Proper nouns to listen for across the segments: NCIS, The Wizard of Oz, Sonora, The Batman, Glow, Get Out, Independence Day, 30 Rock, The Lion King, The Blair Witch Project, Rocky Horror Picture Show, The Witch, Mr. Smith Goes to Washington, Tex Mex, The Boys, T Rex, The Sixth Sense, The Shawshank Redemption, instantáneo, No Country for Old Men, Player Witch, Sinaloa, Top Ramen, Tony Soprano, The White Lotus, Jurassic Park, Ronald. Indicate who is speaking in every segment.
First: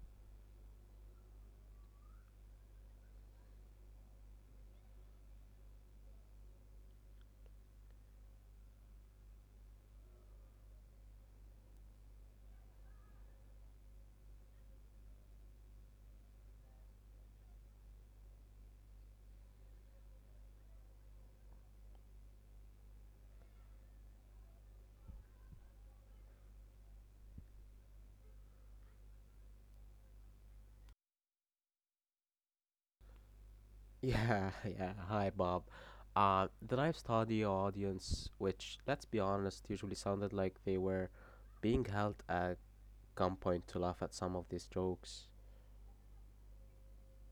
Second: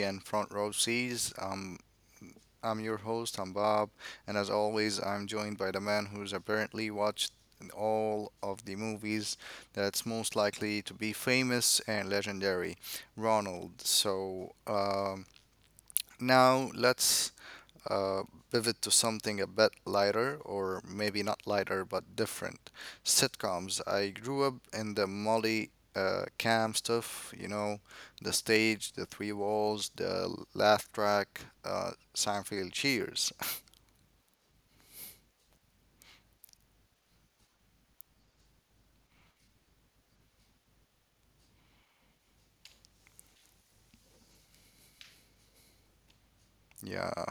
Speaker 1: and Front Row Seas. I'm your host, I'm Bob, and as always, I'm joined by the man who's apparently watched all of the movies that's most likely to be famous and legendary, Ronald. Now let's uh, pivot to something a bit lighter, or maybe not lighter, but different. Sitcoms. I grew up in the Molly Cam stuff, you know, the stage, the three walls, the laugh track, Seinfeld, Cheers.
Speaker 2: Yeah, yeah. Hi, Bob. The live studio audience, which, let's be honest, usually sounded like they were being held at gunpoint to laugh at some of these jokes.
Speaker 1: Yeah.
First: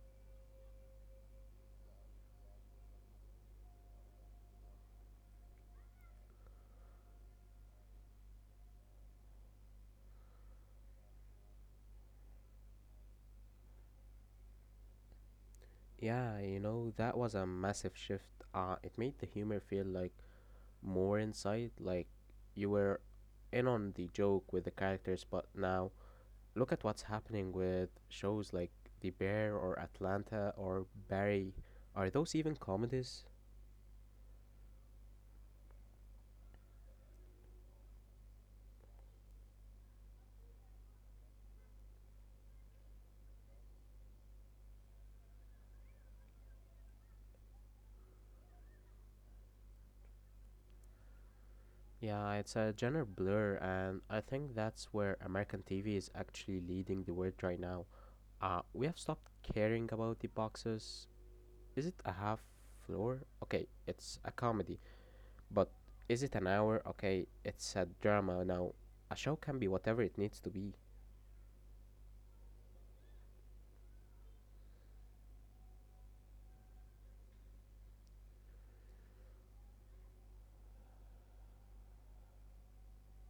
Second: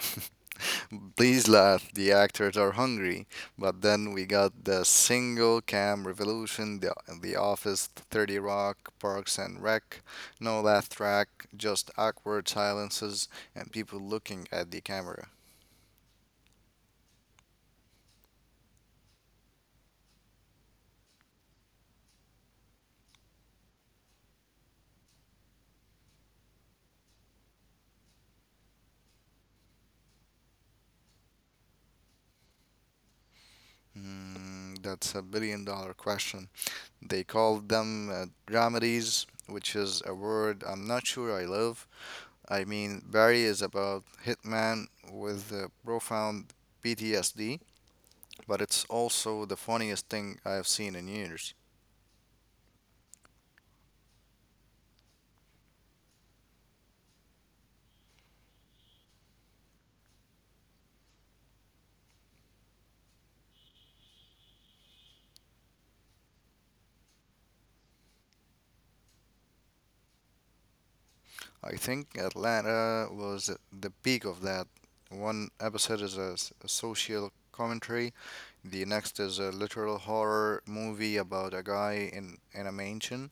Speaker 1: Please laugh, the actors are hungry. But then we got the single cam revolution, the Office, 30 Rock, Parks and Rec. No laugh track, just awkward silences and people looking at the camera.
Speaker 2: Yeah, that was a massive shift. It made the humor feel like more inside, like you were in on the joke with the characters, but now look at what's happening with shows like The Bear or Atlanta or Barry. Are those even comedies?
Speaker 1: Hmm, that's a billion-dollar question. They called them dramedies, which is a word I'm not sure I love. I mean, Barry is about Hitman with a profound PTSD, but it's also the funniest thing I've seen in years.
Speaker 2: Yeah, it's a gender blur, and I think that's where American TV is actually leading the world right now. We have stopped caring about the boxes. Is it a half floor? Okay, it's a comedy, but is it an hour? Okay, it's a drama now. A show can be whatever it needs to be.
Speaker 1: I think Atlanta was the peak of that. One episode is a social commentary, the next is a literal horror movie about a guy in a mansion,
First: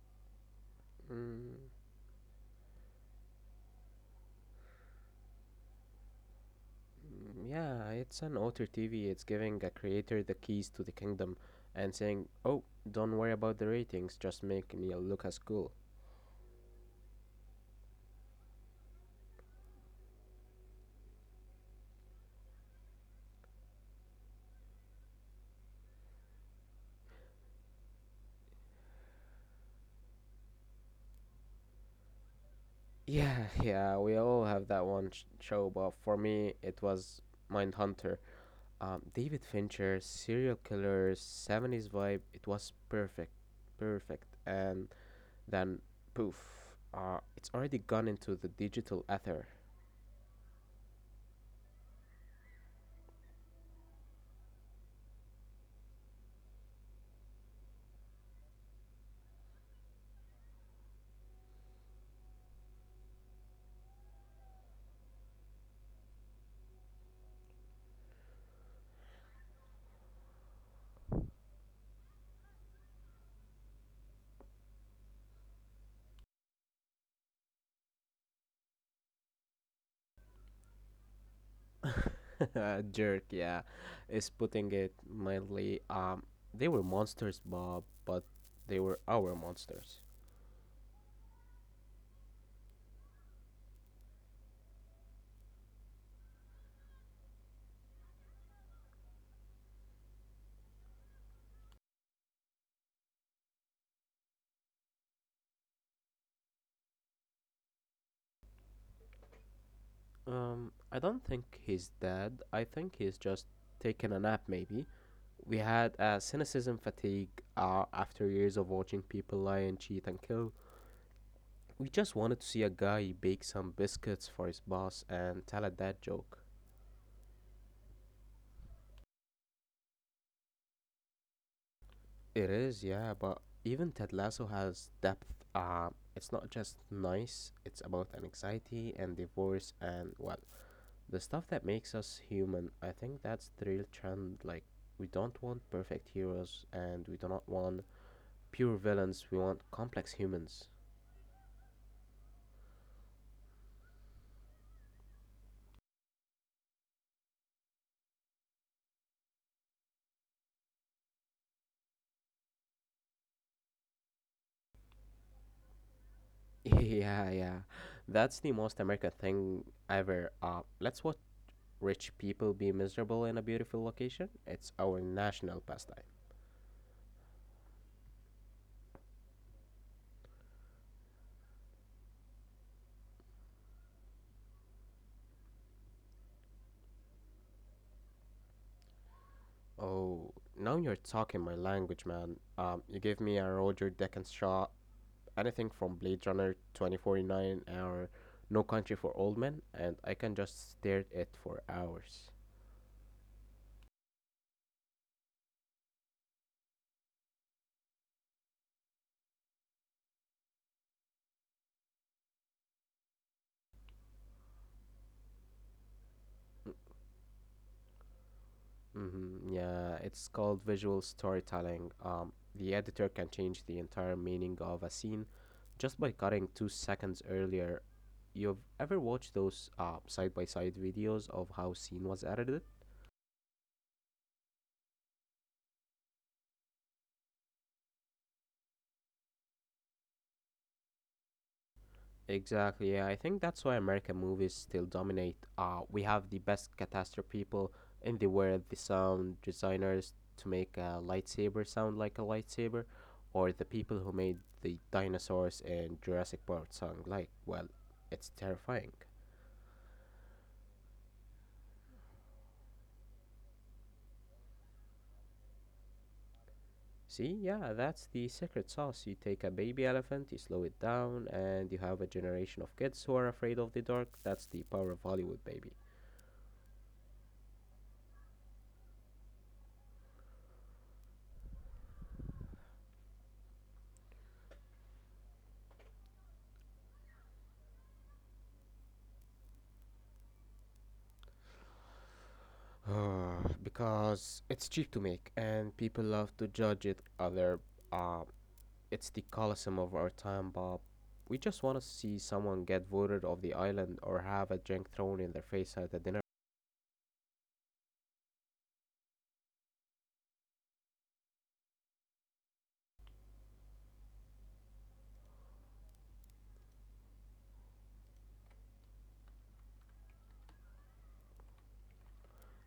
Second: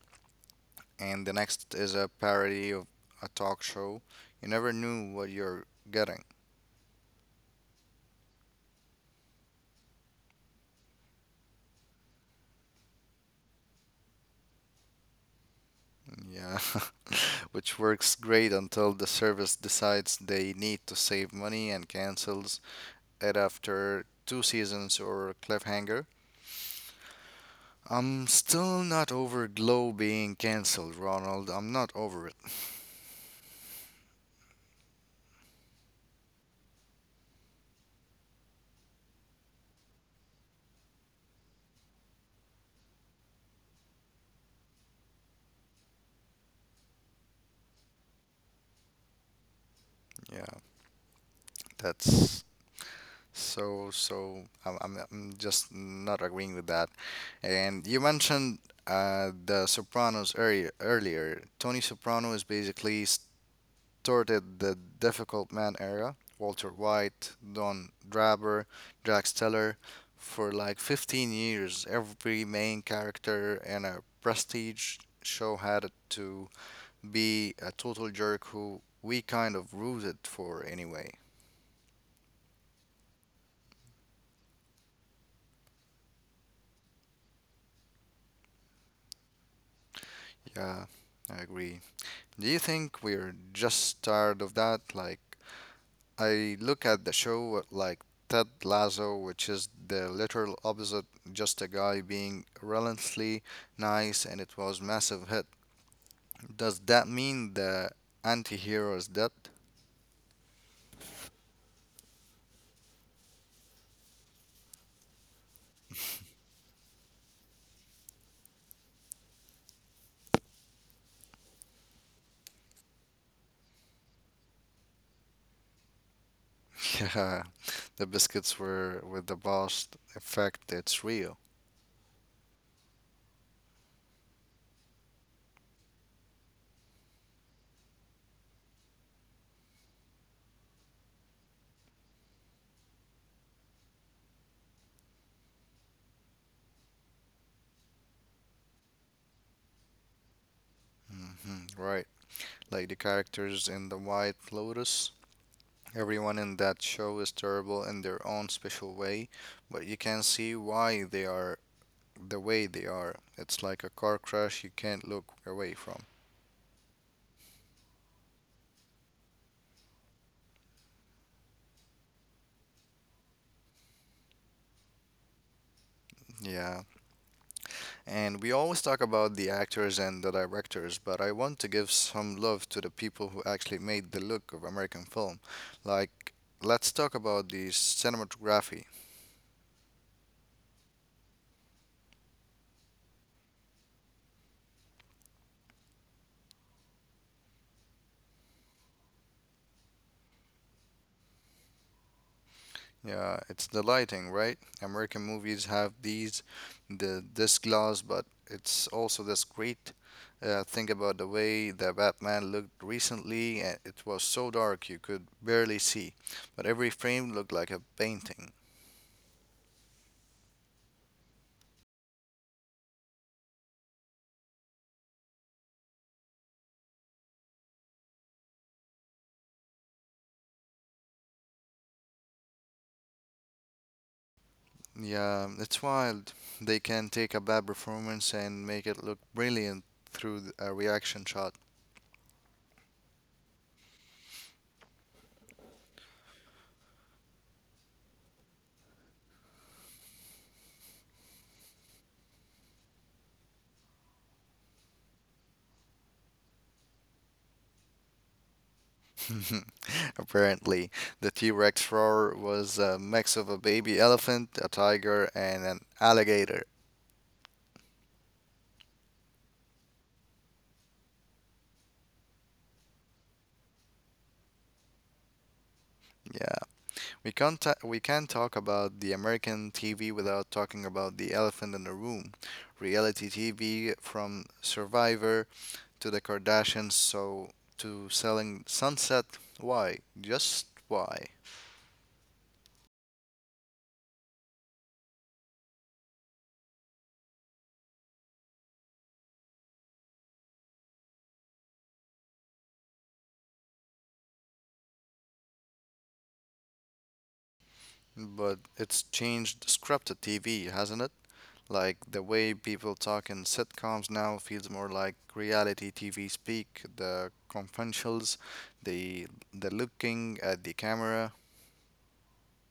Speaker 1: and the
Speaker 2: Mm,
Speaker 1: next is a parody of a talk show. You never knew what you're getting.
Speaker 2: yeah, it's an author TV. It's giving a creator the keys to the kingdom and saying, oh, don't worry about the ratings, just make me look as cool.
Speaker 1: Yeah. Which works great until the service decides they need to save money and cancels it after two seasons or a cliffhanger. I'm still not over Glow being cancelled, Ronald. I'm not over it.
Speaker 2: Yeah, yeah, we all have that one show, but for me, it was Mindhunter. David Fincher, serial killer, 70s vibe, it was perfect. Perfect. And then, poof, it's already gone into the digital ether.
Speaker 1: Yeah, that's so so. I'm just not agreeing with that. And you mentioned the Sopranos earlier. Earlier, Tony Soprano is basically touted the Difficult Man era, Walter White, Don Draper, Jack Steller, for like 15 years. Every main character in a prestige show had to be a total jerk who we kind of rooted for anyway.
Speaker 2: Jerk, yeah, is putting it mildly. They were monsters, Bob, but they were our monsters.
Speaker 1: Yeah, I agree. Do you think we're just tired of that? Like, I look at the show like Ted Lasso, which is the literal opposite, just a guy being relentlessly nice, and it was massive hit. Does that mean the anti-hero is dead?
Speaker 2: I don't think he's dead. I think he's just taking a nap, maybe. We had a cynicism fatigue after years of watching people lie and cheat and kill. We just wanted to see a guy bake some biscuits for his boss and tell a dad joke.
Speaker 1: Yeah, the biscuits were with the boss effect. It's real.
Speaker 2: It is, yeah, but even Ted Lasso has depth. It's not just nice, it's about anxiety and divorce and, well, the stuff that makes us human. I think that's the real trend. Like, we don't want perfect heroes and we do not want pure villains, we want complex humans.
Speaker 1: Hmm, right, like the characters in The White Lotus. Everyone in that show is terrible in their own special way, but you can see why they are the way they are. It's like a car crash you can't look away from.
Speaker 2: Yeah, yeah. That's the most American thing ever. Let's watch rich people be miserable in a beautiful location. It's our national pastime.
Speaker 1: Yeah. And we always talk about the actors and the directors, but I want to give some love to the people who actually made the look of American film. Like, let's talk about the cinematography.
Speaker 2: Oh, now you're talking my language, man. You gave me a Roger Deakins shot, anything from Blade Runner 2049 or No Country for Old Men, and I can just stare at it for hours.
Speaker 1: Yeah, it's the lighting, right? American movies have these, the this glass, but it's also this great thing about the way the Batman looked recently. It was so dark you could barely see, but every frame looked like a painting.
Speaker 2: Hmm, yeah, it's called visual storytelling. The editor can change the entire meaning of a scene just by cutting 2 seconds earlier. You've ever watched those side by side videos of how scene was edited?
Speaker 1: Yeah, it's wild. They can take a bad performance and make it look brilliant through a reaction shot.
Speaker 2: Exactly. Yeah, I think that's why American movies still dominate. We have the best catastrophe people in the world, the sound designers to make a lightsaber sound like a lightsaber, or the people who made the dinosaurs in Jurassic Park sound like, well, it's terrifying.
Speaker 1: Apparently, the T Rex roar was a mix of a baby elephant, a tiger, and an alligator.
Speaker 2: See, yeah, that's the secret sauce. You take a baby elephant, you slow it down, and you have a generation of kids who are afraid of the dark. That's the power of Hollywood, baby.
Speaker 1: Yeah, we can't talk about the American TV without talking about the elephant in the room. Reality TV from Survivor to the Kardashians, so to selling Sunset. Why? Just why?
Speaker 2: Because it's cheap to make and people love to judge it other uh, it's the coliseum of our time, Bob. We just want to see someone get voted off the island or have a drink thrown in their face at a dinner.
Speaker 1: But it's changed scripted TV, hasn't it? Like the way people talk in sitcoms now feels more like reality TV speak. The confidentials, the the looking at the camera.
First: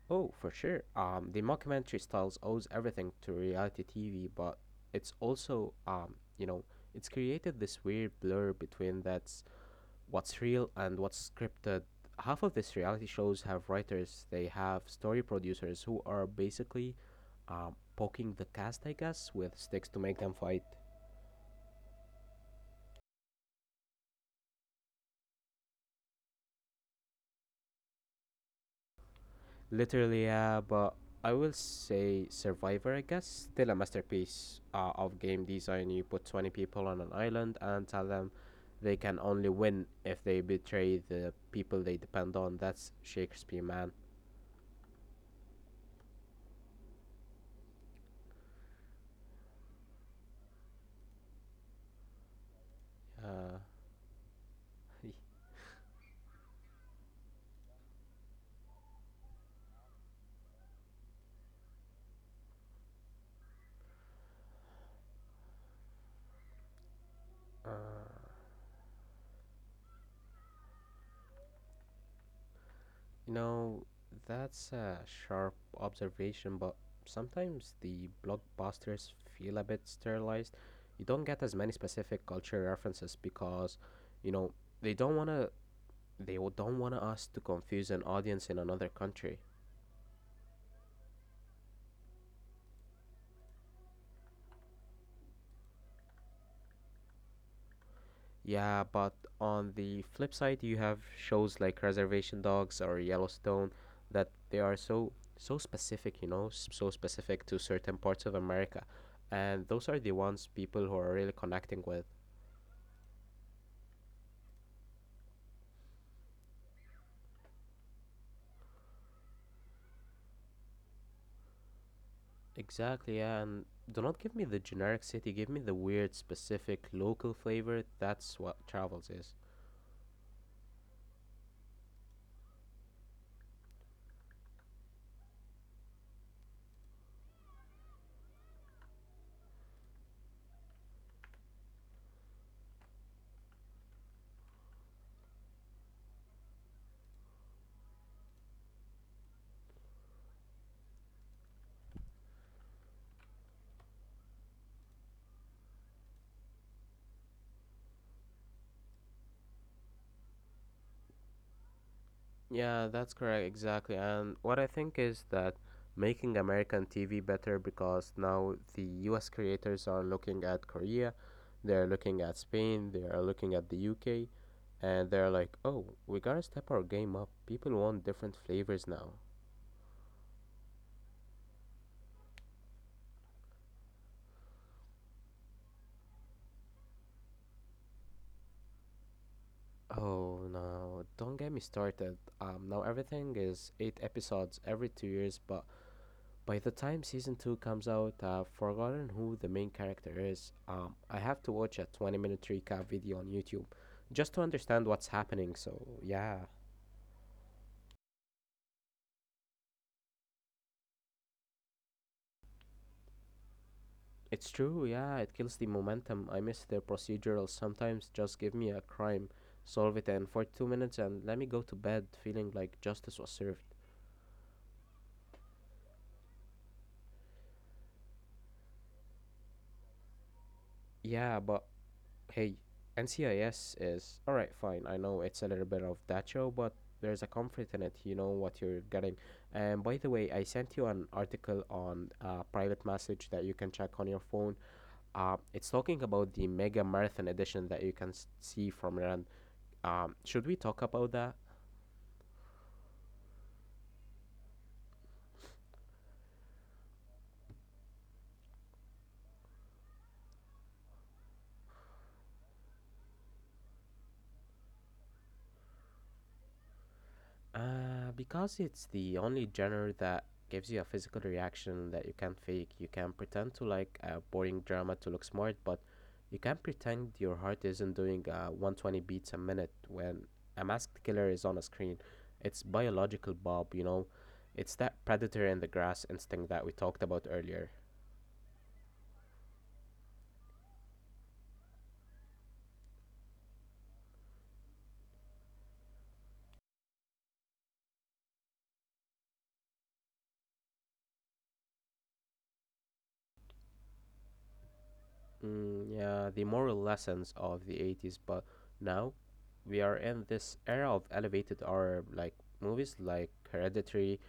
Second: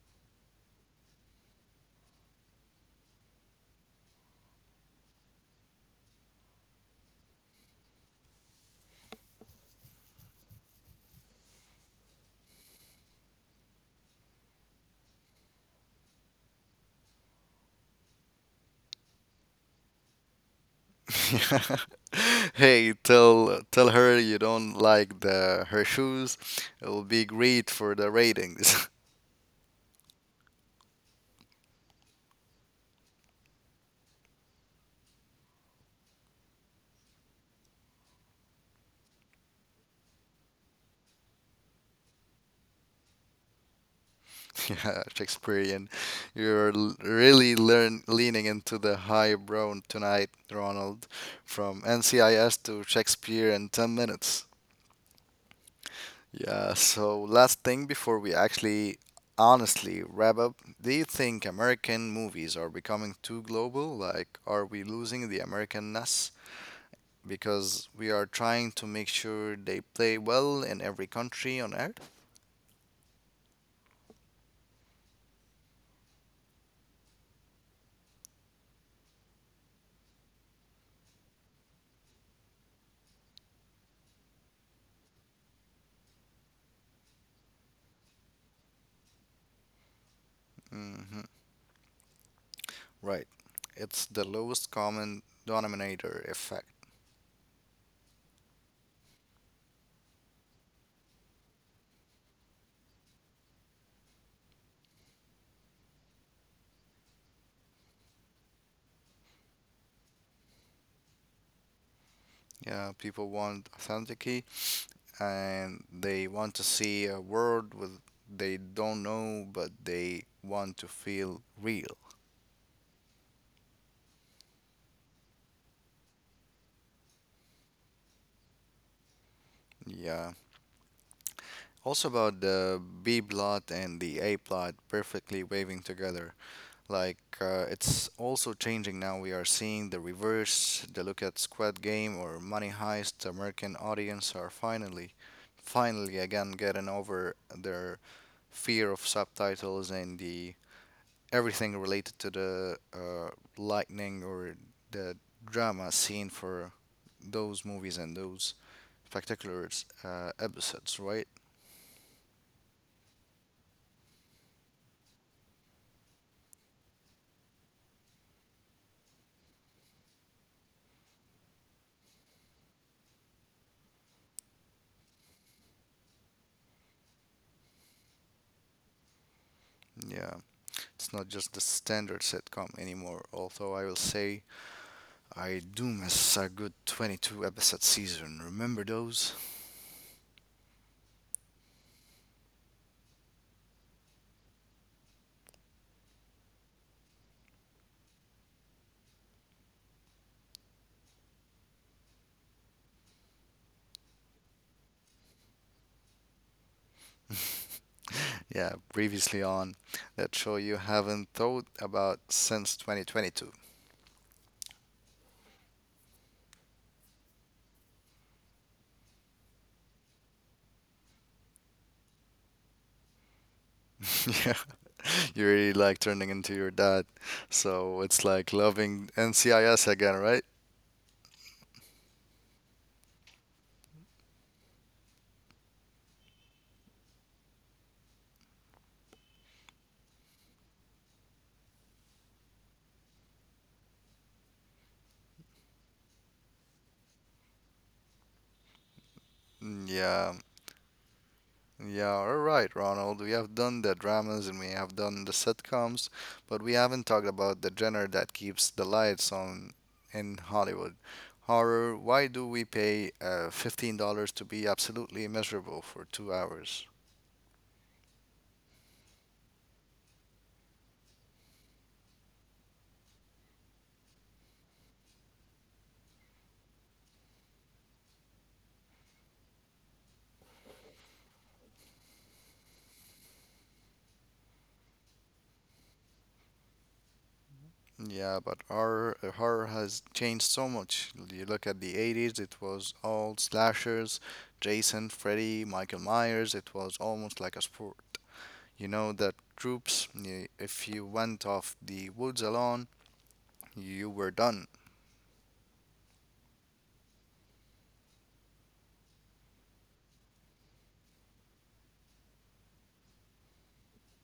Speaker 2: Oh, for sure, the mockumentary styles owes everything to reality TV, but it's also, you know, it's created this weird blur between that's what's real and what's scripted. Half of these reality shows have writers, they have story producers who are basically poking the cast, I guess, with sticks to make them fight.
Speaker 1: Hey, tell her you don't like the her shoes. It will be great for the ratings.
Speaker 2: Literally, yeah, but I will say Survivor, I guess, still a masterpiece of game design. You put 20 people on an island and tell them they can only win if they betray the people they depend on. That's Shakespeare, man.
Speaker 1: Yeah, Shakespearean. You're really learn leaning into the highbrow tonight, Ronald. From NCIS to Shakespeare
Speaker 2: Uh,
Speaker 1: in 10 minutes. Yeah, so last thing before we actually honestly wrap up, do you think American movies are becoming too global? Like, are we losing the Americanness? Because we are trying to make sure they play well in every country on earth.
Speaker 2: You know, that's a sharp observation, but sometimes the blockbusters feel a bit sterilized. You don't get as many specific culture references because, you know, they don't wanna they don't want us to confuse an audience in another country.
Speaker 1: Hmm, right. It's the lowest common denominator effect.
Speaker 2: Yeah, but on the flip side, you have shows like Reservation Dogs or Yellowstone that they are so specific, so specific to certain parts of America, and those are the ones people who are really connecting with.
Speaker 1: Yeah, people want authenticity and they want to see a world with they don't know but they want to feel real.
Speaker 2: Exactly, yeah, and do not give me the generic city, give me the weird, specific, local flavor. That's what travels is.
Speaker 1: Yeah. Also about the B plot and the A plot perfectly waving together. Like it's also changing now. We are seeing the reverse. The look at squad Game or Money Heist. The American audience are finally, finally again getting over their fear of subtitles and the everything related to the lightning or the drama scene for those movies and those particular episodes, right?
Speaker 2: Yeah, that's correct, exactly. And what I think is that making American TV better because now the US creators are looking at Korea, they're looking at Spain, they are looking at the UK, and they're like, oh, we gotta step our game up. People want different flavors now.
Speaker 1: Yeah, it's not just the standard sitcom anymore. Although I will say I do miss a good 22-episode season. Remember those?
Speaker 2: Oh no, don't get me started. Now everything is eight episodes every 2 years, but by the time season 2 comes out, I've forgotten who the main character is. I have to watch a 20-minute recap video on YouTube just to understand what's happening, so yeah.
Speaker 1: Yeah, previously on that show you haven't thought about since 2022.
Speaker 2: It's true, yeah, it kills the momentum. I miss their procedurals. Sometimes just give me a crime, solve it in 42 minutes, and let me go to bed feeling like justice was served.
Speaker 1: Yeah, you really like turning into your dad. So it's like loving NCIS again, right?
Speaker 2: Yeah, but hey, NCIS is all right, fine. I know it's a little bit of that show, but there's a comfort in it. You know what you're getting. And by the way, I sent you an article on a private message that you can check on your phone. It's talking about the mega marathon edition that you can see from Rand.
Speaker 1: Mm,
Speaker 2: Um,
Speaker 1: yeah.
Speaker 2: should we talk about that?
Speaker 1: Yeah, all right, Ronald. We have done the dramas and we have done the sitcoms, but we haven't talked about the genre that keeps the lights on in Hollywood. Horror, why do we pay $15 to be absolutely miserable for 2 hours?
Speaker 2: Because it's the only genre that gives you a physical reaction that you can't fake. You can pretend to like a boring drama to look smart, but you can't pretend your heart isn't doing 120 beats a minute when a masked killer is on a screen. It's biological, Bob, you know? It's that predator in the grass instinct that we talked about earlier.
Speaker 1: Yeah, but horror, horror has changed so much. You look at the 80s, it was all slashers, Jason, Freddy, Michael Myers, it was almost like a sport. You know that troops, if you went off the woods alone, you were done.
Speaker 2: Mm, yeah, the moral lessons of the 80s, but now we are in this era of elevated horror like movies like Hereditary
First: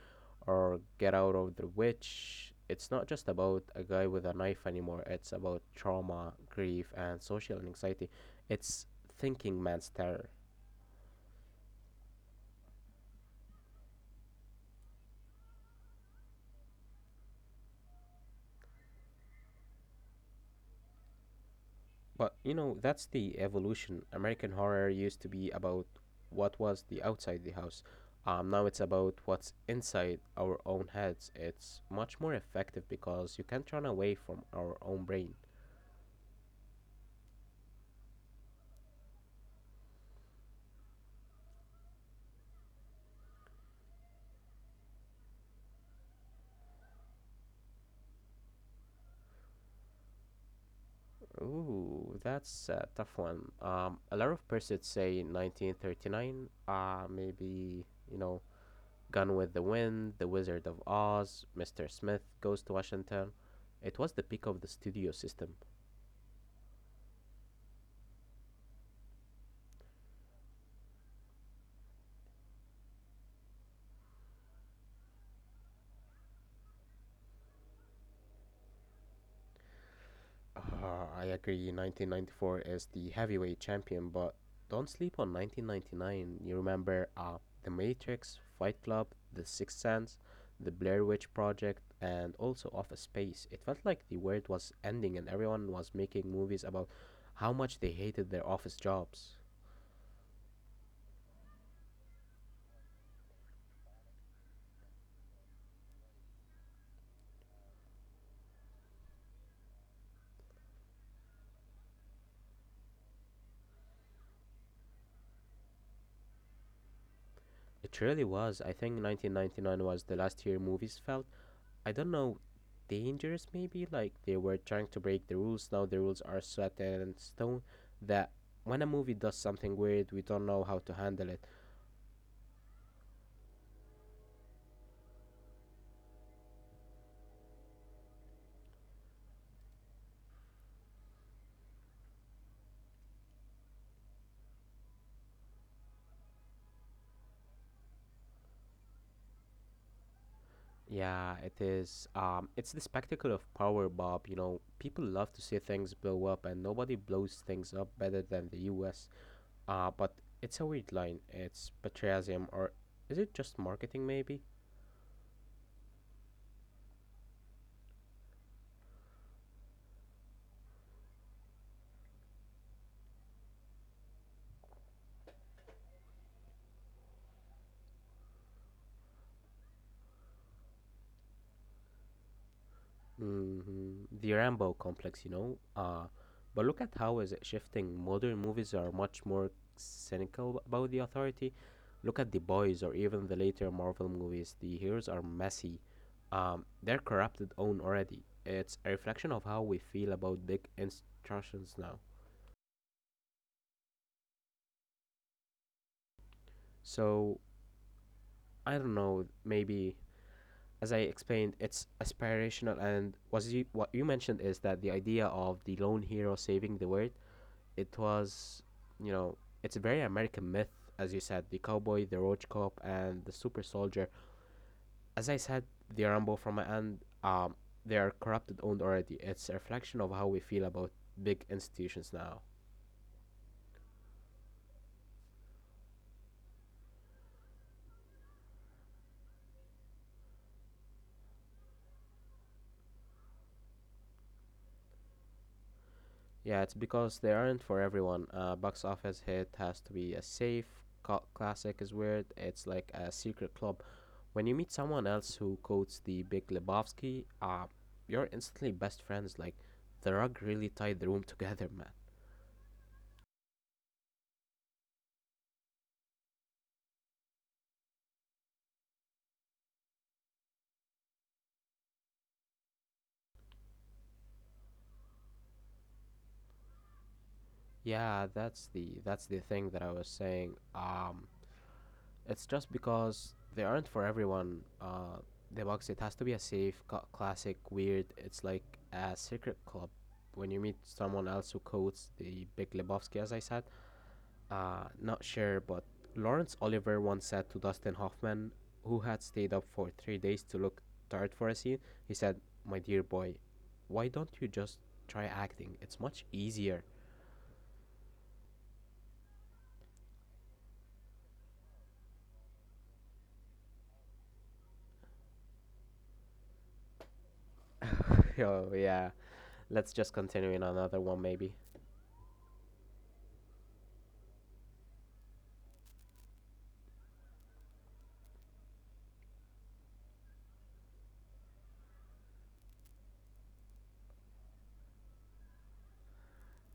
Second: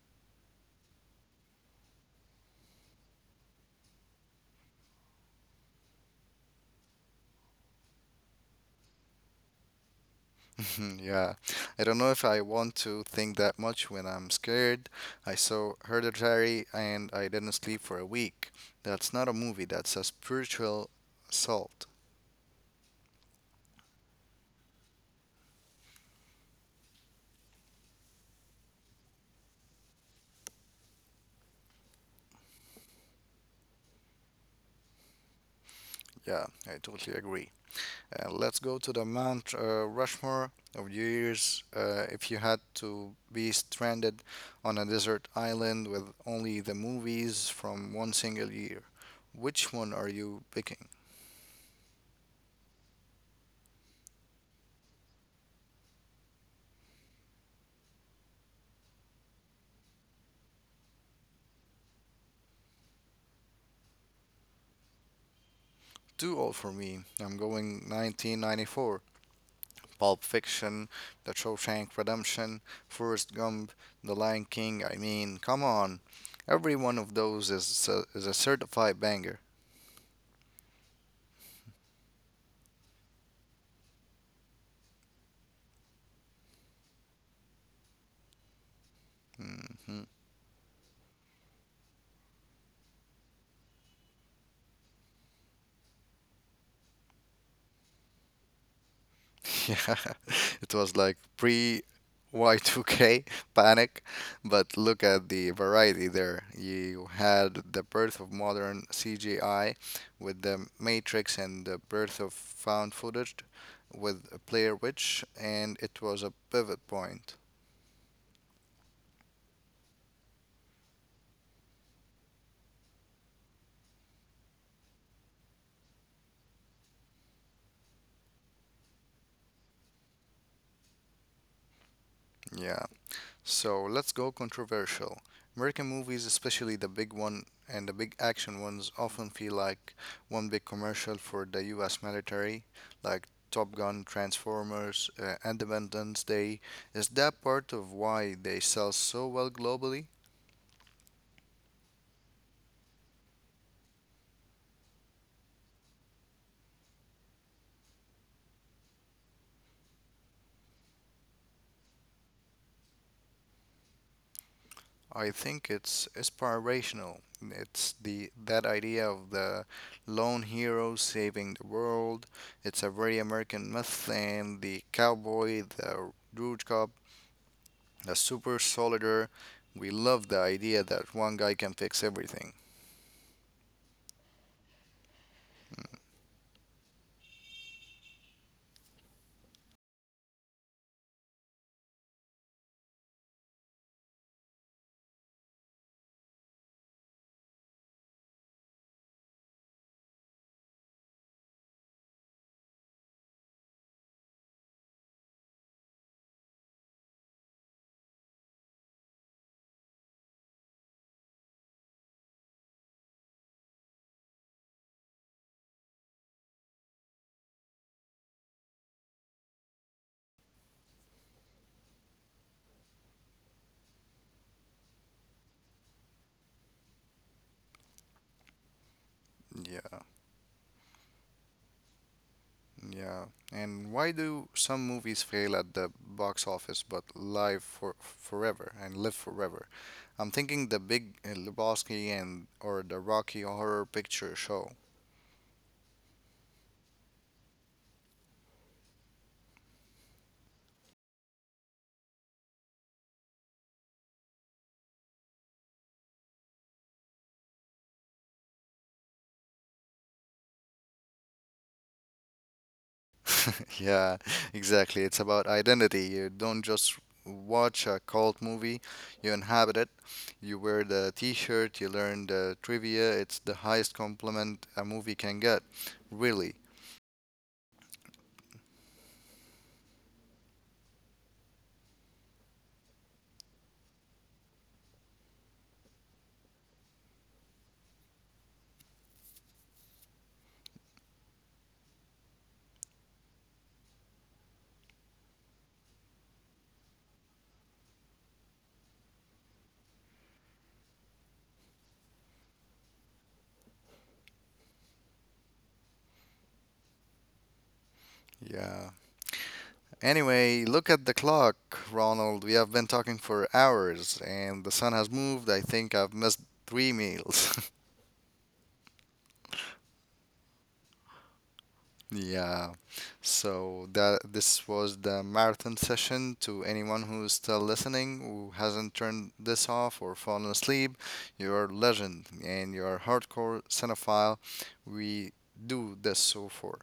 Speaker 2: or Get Out of the Witch. It's not just about a guy with a knife anymore. It's about trauma, grief, and social anxiety. It's thinking man's terror.
Speaker 1: Yeah. I don't know if I want to think that much when I'm scared. I saw Hereditary and I didn't sleep for a week. That's not a movie, that's a spiritual assault.
Speaker 2: But you know, that's the evolution. American horror used to be about what was the outside the house. Now it's about what's inside our own heads. It's much more effective because you can't run away from our own brain.
Speaker 1: Yeah, I totally agree. Let's go to the Mount Rushmore of years. If you had to be stranded on a desert island with only the movies from one single year, which one are you picking?
Speaker 2: Ooh, that's a tough one. A lot of persons say 1939. Maybe you know, Gone with the Wind, The Wizard of Oz, Mr. Smith Goes to Washington. It was the peak of the studio system.
Speaker 1: Too old for me. I'm going 1994. Pulp Fiction, The Shawshank Redemption, Forrest Gump, The Lion King. I mean, come on. Every one of those is is a certified banger.
Speaker 2: I agree. 1994 is the heavyweight champion, but don't sleep on 1999. You remember The Matrix, Fight Club, The Sixth
Speaker 1: Hmm.
Speaker 2: Sense, The Blair Witch Project, and also Office Space. It felt like the world was ending and everyone was making movies about how much they hated their office jobs.
Speaker 1: Yeah, it was like pre Y2K panic, but look at the variety there. You had the birth of modern CGI with the Matrix and the birth of found footage with Player Witch, and it was a pivot point.
Speaker 2: It really was. I think 1999 was the last year movies felt I don't know, dangerous maybe. Like they were trying to break the rules. Now the rules are set in stone that when a movie does something weird, we don't know how to handle it.
Speaker 1: Yeah. So let's go controversial. American movies, especially the big one and the big action ones, often feel like one big commercial for the US military, like Top Gun, Transformers, Independence Day. Is that part of why they sell so well globally?
Speaker 2: Yeah, it is. It's the spectacle of power, Bob. You know, people love to see things blow up, and nobody blows things up better than the U.S. But it's a weird line. It's patriotism, or is it just marketing? Maybe.
Speaker 1: I think it's inspirational. It's the that idea of the lone hero saving the world. It's a very American myth, and the cowboy, the rude cop a super solider. We love the idea that one guy can fix everything.
Speaker 2: Mhm. The Rambo complex, you know. But look at how is it shifting. Modern movies are much more cynical about the authority. Look at the boys or even the later Marvel movies. The heroes are messy. They're corrupted own already. It's a reflection of how we feel about big institutions now. So I don't know. Maybe as I explained, it's aspirational. And was you, what you mentioned is that the idea of the lone hero saving the world it was, you know, it's a very American myth, as you said, the cowboy, the roach cop, and the super soldier. As I said, the Rambo from my end, they are corrupted owned already. It's a
Speaker 1: Yeah,
Speaker 2: reflection of how we feel about big institutions now.
Speaker 1: yeah. And why do some movies fail at the box office but live for forever and live forever? I'm thinking the Big Lebowski and or the Rocky Horror Picture Show.
Speaker 2: Yeah, it's because they aren't for everyone. Box office hit has to be a safe cult classic. Is weird. It's like a secret club. When you meet someone else who quotes the Big Lebowski, you're instantly best friends. Like, the rug really tied the room together, man.
Speaker 1: Yeah, exactly. It's about identity. You don't just watch a cult movie, you inhabit it. You wear the t-shirt, you learn the trivia. It's the highest compliment a movie can get. Really.
Speaker 2: Yeah, that's the thing that I was saying. It's just because they aren't for everyone. The box it has to be a safe, classic, weird. It's like a secret club. When you meet someone else who quotes the Big Lebowski, as I said, not sure, but Lawrence Oliver once said to Dustin Hoffman, who had stayed up for 3 days to look tired for a scene, he said, "My dear boy, why don't you just try acting? It's much easier."
Speaker 1: Yeah. Anyway, look at the clock, Ronald. We have been talking for hours and the sun has moved. I think I've missed three meals.
Speaker 2: Oh yeah. Let's just continue in another one maybe.
Speaker 1: Yeah. So that this was the marathon session to anyone who's still listening, who hasn't turned this off or fallen asleep. You're a legend and you're a hardcore cinephile. We do this so for.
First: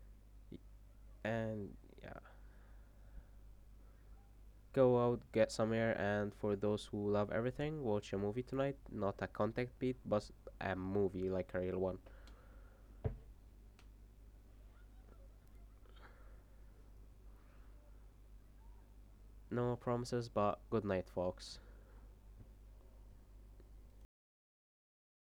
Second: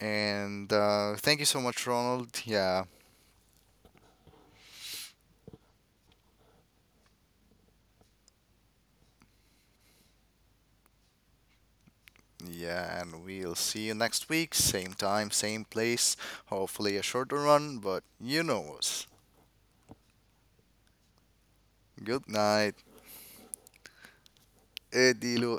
Speaker 1: And thank you so
Speaker 2: And
Speaker 1: much,
Speaker 2: yeah,
Speaker 1: Ronald. Yeah.
Speaker 2: go out, get some air, and for those who love everything, watch a movie tonight. Not a contact beat, but a movie like a real one.
Speaker 1: Yeah, and we'll see you next week. Same time, same place. Hopefully a shorter run, but you know us.
Speaker 2: No promises, but good night, folks.
Speaker 1: Good night. Eddie